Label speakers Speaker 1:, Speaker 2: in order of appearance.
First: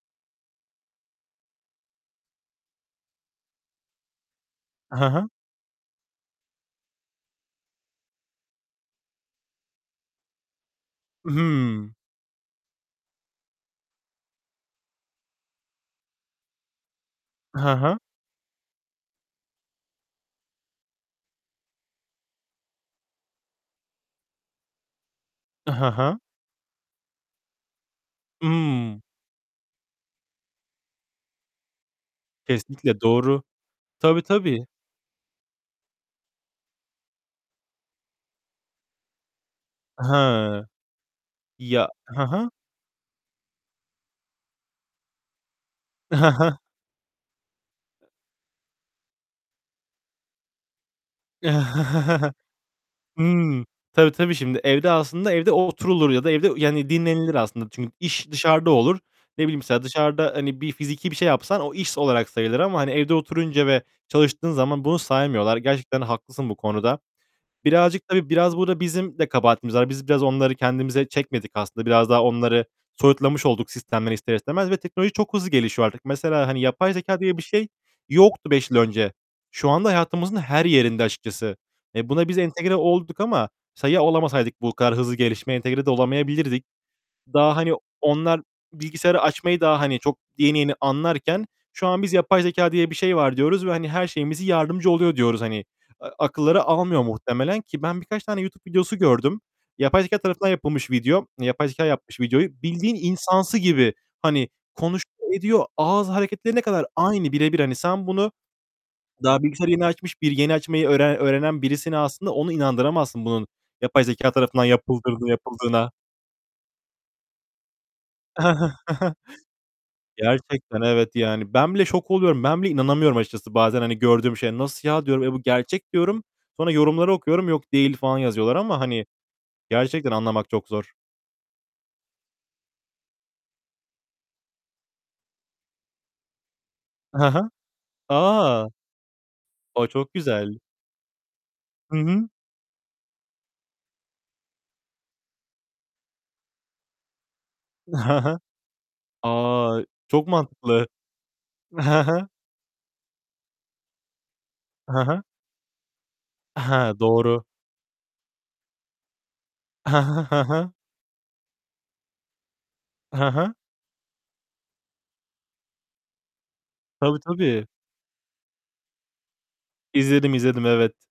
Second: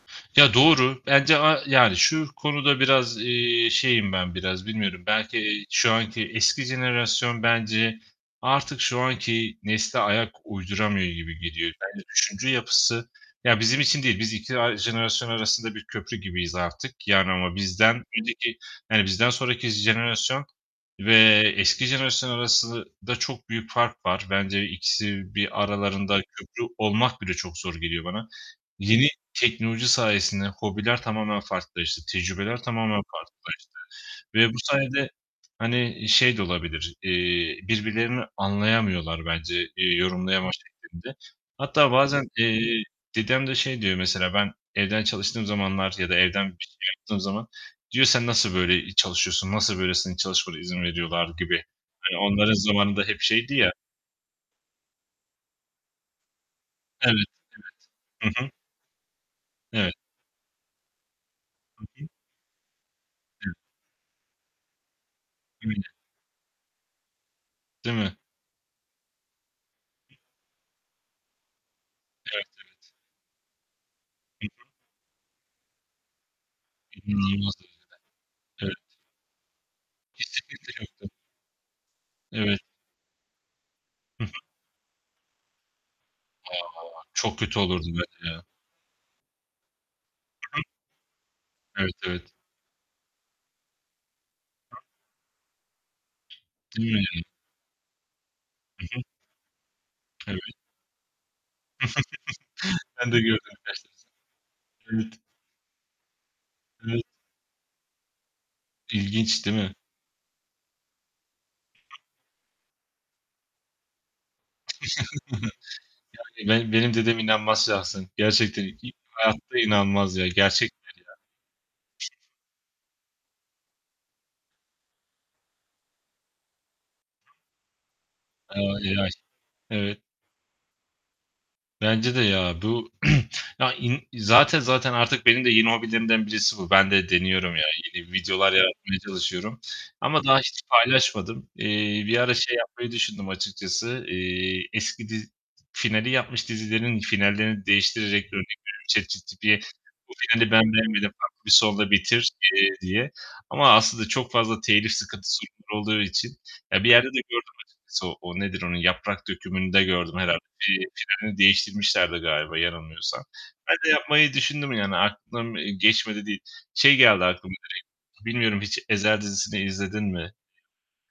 Speaker 1: Ya doğru. Bence a yani, şu konuda biraz, eee, şeyim ben biraz. Bilmiyorum.
Speaker 2: Hı hı.
Speaker 1: Belki, eee, şu anki eski jenerasyon bence artık şu anki nesle ayak uyduramıyor gibi geliyor.
Speaker 2: Hıı.
Speaker 1: Bence düşünce yapısı ya bizim için değil. Biz iki a jenerasyon arasında bir köprü gibiyiz artık. Yani, ama
Speaker 2: Hı hı.
Speaker 1: bizden önceki, yani, bizden sonraki jenerasyon ve eski jenerasyon arasında çok büyük fark var. Bence ikisi bir
Speaker 2: Hı hı.
Speaker 1: aralarında köprü olmak bile çok zor geliyor bana.
Speaker 2: Hımm.
Speaker 1: Yeni teknoloji sayesinde hobiler tamamen farklılaştı, tecrübeler
Speaker 2: Kesinlikle,
Speaker 1: tamamen
Speaker 2: doğru.
Speaker 1: farklılaştı
Speaker 2: Tabii,
Speaker 1: ve bu
Speaker 2: tabii.
Speaker 1: sayede, hani şey de olabilir, eee, birbirlerini anlayamıyorlar bence, eee, yorumlama
Speaker 2: Hıı.
Speaker 1: şeklinde.
Speaker 2: Ya
Speaker 1: Hatta
Speaker 2: He
Speaker 1: bazen,
Speaker 2: he.
Speaker 1: eee, dedem de şey diyor mesela, ben evden çalıştığım zamanlar ya da evden bir şey yaptığım zaman, diyor "Sen nasıl böyle, eee, çalışıyorsun, nasıl böylesinin çalışmana izin veriyorlar." gibi. Hani, onların zamanın da hep şeydi
Speaker 2: Hıı.
Speaker 1: ya.
Speaker 2: Tabii, tabii, şimdi. Evde aslında evde o oturulur ya da evde yani
Speaker 1: Evet,
Speaker 2: dinlenilir aslında. Çünkü iş
Speaker 1: evet, hı hı.
Speaker 2: dışarıda olur. Ne bileyim mesela
Speaker 1: Evet.
Speaker 2: dışarıda hani bir fiziki bir şey yapsan o
Speaker 1: Hı
Speaker 2: iş
Speaker 1: hı.
Speaker 2: olarak sayılır ama, hani, evde
Speaker 1: [unintelligible]
Speaker 2: oturunca ve çalıştığın zaman bunu saymıyorlar.
Speaker 1: Öyle.
Speaker 2: Gerçekten haklısın bu konuda.
Speaker 1: Değil
Speaker 2: Birazcık
Speaker 1: mi?
Speaker 2: tabii, biraz burada bizim de kabahatimiz var. Biz biraz onları kendimize çekmedik aslında. Biraz daha
Speaker 1: Evet,
Speaker 2: onları
Speaker 1: evet.
Speaker 2: soyutlamış olduk sistemden ister
Speaker 1: Hı hı.
Speaker 2: istemez ve teknoloji çok hızlı gelişiyor artık. Mesela, hani yapay zekâ diye bir
Speaker 1: İnanılmaz
Speaker 2: şey
Speaker 1: derecede.
Speaker 2: yoktu beş
Speaker 1: Evet.
Speaker 2: yıl önce. Şu anda hayatımızın her
Speaker 1: Kesinlikle.
Speaker 2: yerinde
Speaker 1: [unintelligible]
Speaker 2: açıkçası. E, buna biz
Speaker 1: Evet.
Speaker 2: entegre olduk ama mesela ya
Speaker 1: Hı hı.
Speaker 2: olamasaydık bu kadar hızlı gelişmeye, entegre de
Speaker 1: A!
Speaker 2: olamayabilirdik.
Speaker 1: Çok
Speaker 2: Daha,
Speaker 1: kötü
Speaker 2: hani,
Speaker 1: olurdu böyle
Speaker 2: onlar
Speaker 1: ya.
Speaker 2: bilgisayarı açmayı daha, hani, çok
Speaker 1: Hı
Speaker 2: yeni
Speaker 1: hı.
Speaker 2: yeni anlarken, şu
Speaker 1: Evet,
Speaker 2: an biz
Speaker 1: evet.
Speaker 2: yapay zekâ diye bir şey var diyoruz ve hani her şeyimizi yardımcı oluyor diyoruz hani. Eee, akılları almıyor
Speaker 1: [unintelligible]
Speaker 2: muhtemelen ki ben birkaç tane YouTube
Speaker 1: I
Speaker 2: videosu
Speaker 1: hı.
Speaker 2: gördüm. Yapay zekâ
Speaker 1: Evet.
Speaker 2: tarafından yapılmış video, yapay zekâ yapmış videoyu. Bildiğin
Speaker 1: Ben de gördüm.
Speaker 2: insansı
Speaker 1: [unintelligible]
Speaker 2: gibi, hani,
Speaker 1: Evet.
Speaker 2: konuşuyor ediyor, ağız hareketlerine kadar
Speaker 1: Evet.
Speaker 2: aynı bire bir. Hani, sen bunu daha
Speaker 1: İlginç değil
Speaker 2: bilgisayar
Speaker 1: mi?
Speaker 2: yeni açmış, bir yeni açmayı öğren öğrenen birisine aslında onu inandıramazsın, bunun yapay zekâ tarafından yapıldığı yapıldığına.
Speaker 1: Yani, benim, benim dedem inanmaz şahsen. Gerçekten i hayatta inanmaz ya,
Speaker 2: Gerçekten
Speaker 1: gerçektir
Speaker 2: evet yani. Ben bile şok
Speaker 1: ya.
Speaker 2: oluyorum. Ben bile inanamıyorum açıkçası bazen hani gördüğüm şeye. Nasıl ya diyorum. "E, bu gerçek." diyorum. Sonra yorumları okuyorum. "Yok değil." falan yazıyorlar
Speaker 1: Aaa, o
Speaker 2: ama hani,
Speaker 1: AI. Evet.
Speaker 2: gerçekten anlamak çok zor.
Speaker 1: Bence de ya. Bu, ya, i zaten zaten artık benim de yeni hobilerimden birisi bu. Ben de
Speaker 2: He he.
Speaker 1: deniyorum ya, yeni videolar
Speaker 2: A.
Speaker 1: yaratmaya çalışıyorum.
Speaker 2: O, çok
Speaker 1: Ama daha
Speaker 2: güzel.
Speaker 1: hiç paylaşmadım.
Speaker 2: Hı
Speaker 1: Eee, bir
Speaker 2: hı.
Speaker 1: ara şey yapmayı düşündüm açıkçası, eee, eski diz finali yapmış dizilerin finallerini değiştirerek,
Speaker 2: Ha ha.
Speaker 1: örnek veriyorum; ChatGPT'ye
Speaker 2: A,
Speaker 1: bu
Speaker 2: çok
Speaker 1: finali ben
Speaker 2: mantıklı.
Speaker 1: beğenmedim, farklı bir sonla
Speaker 2: Ha ha.
Speaker 1: bitir, eee, diye. Ama aslında çok fazla telif,
Speaker 2: Ha ha.
Speaker 1: sıkıntı [unintelligible] olduğu için, ya bir
Speaker 2: Ha,
Speaker 1: yerde de
Speaker 2: doğru.
Speaker 1: gördüm açıkçası, o nedir, onu Yaprak Dökümü'nde
Speaker 2: I
Speaker 1: gördüm
Speaker 2: hı,
Speaker 1: herhâlde.
Speaker 2: hı hı.
Speaker 1: Bir finalini değiştirmişlerdi galiba yanılmıyorsam.
Speaker 2: Hı hı.
Speaker 1: Ben de yapmayı düşündüm yani, aklımdan geçmedi değil. Şey
Speaker 2: Tabii,
Speaker 1: geldi aklıma
Speaker 2: tabii.
Speaker 1: direkt, bilmiyorum hiç Ezel dizisini izledin mi?
Speaker 2: İzledim, izledim, evet.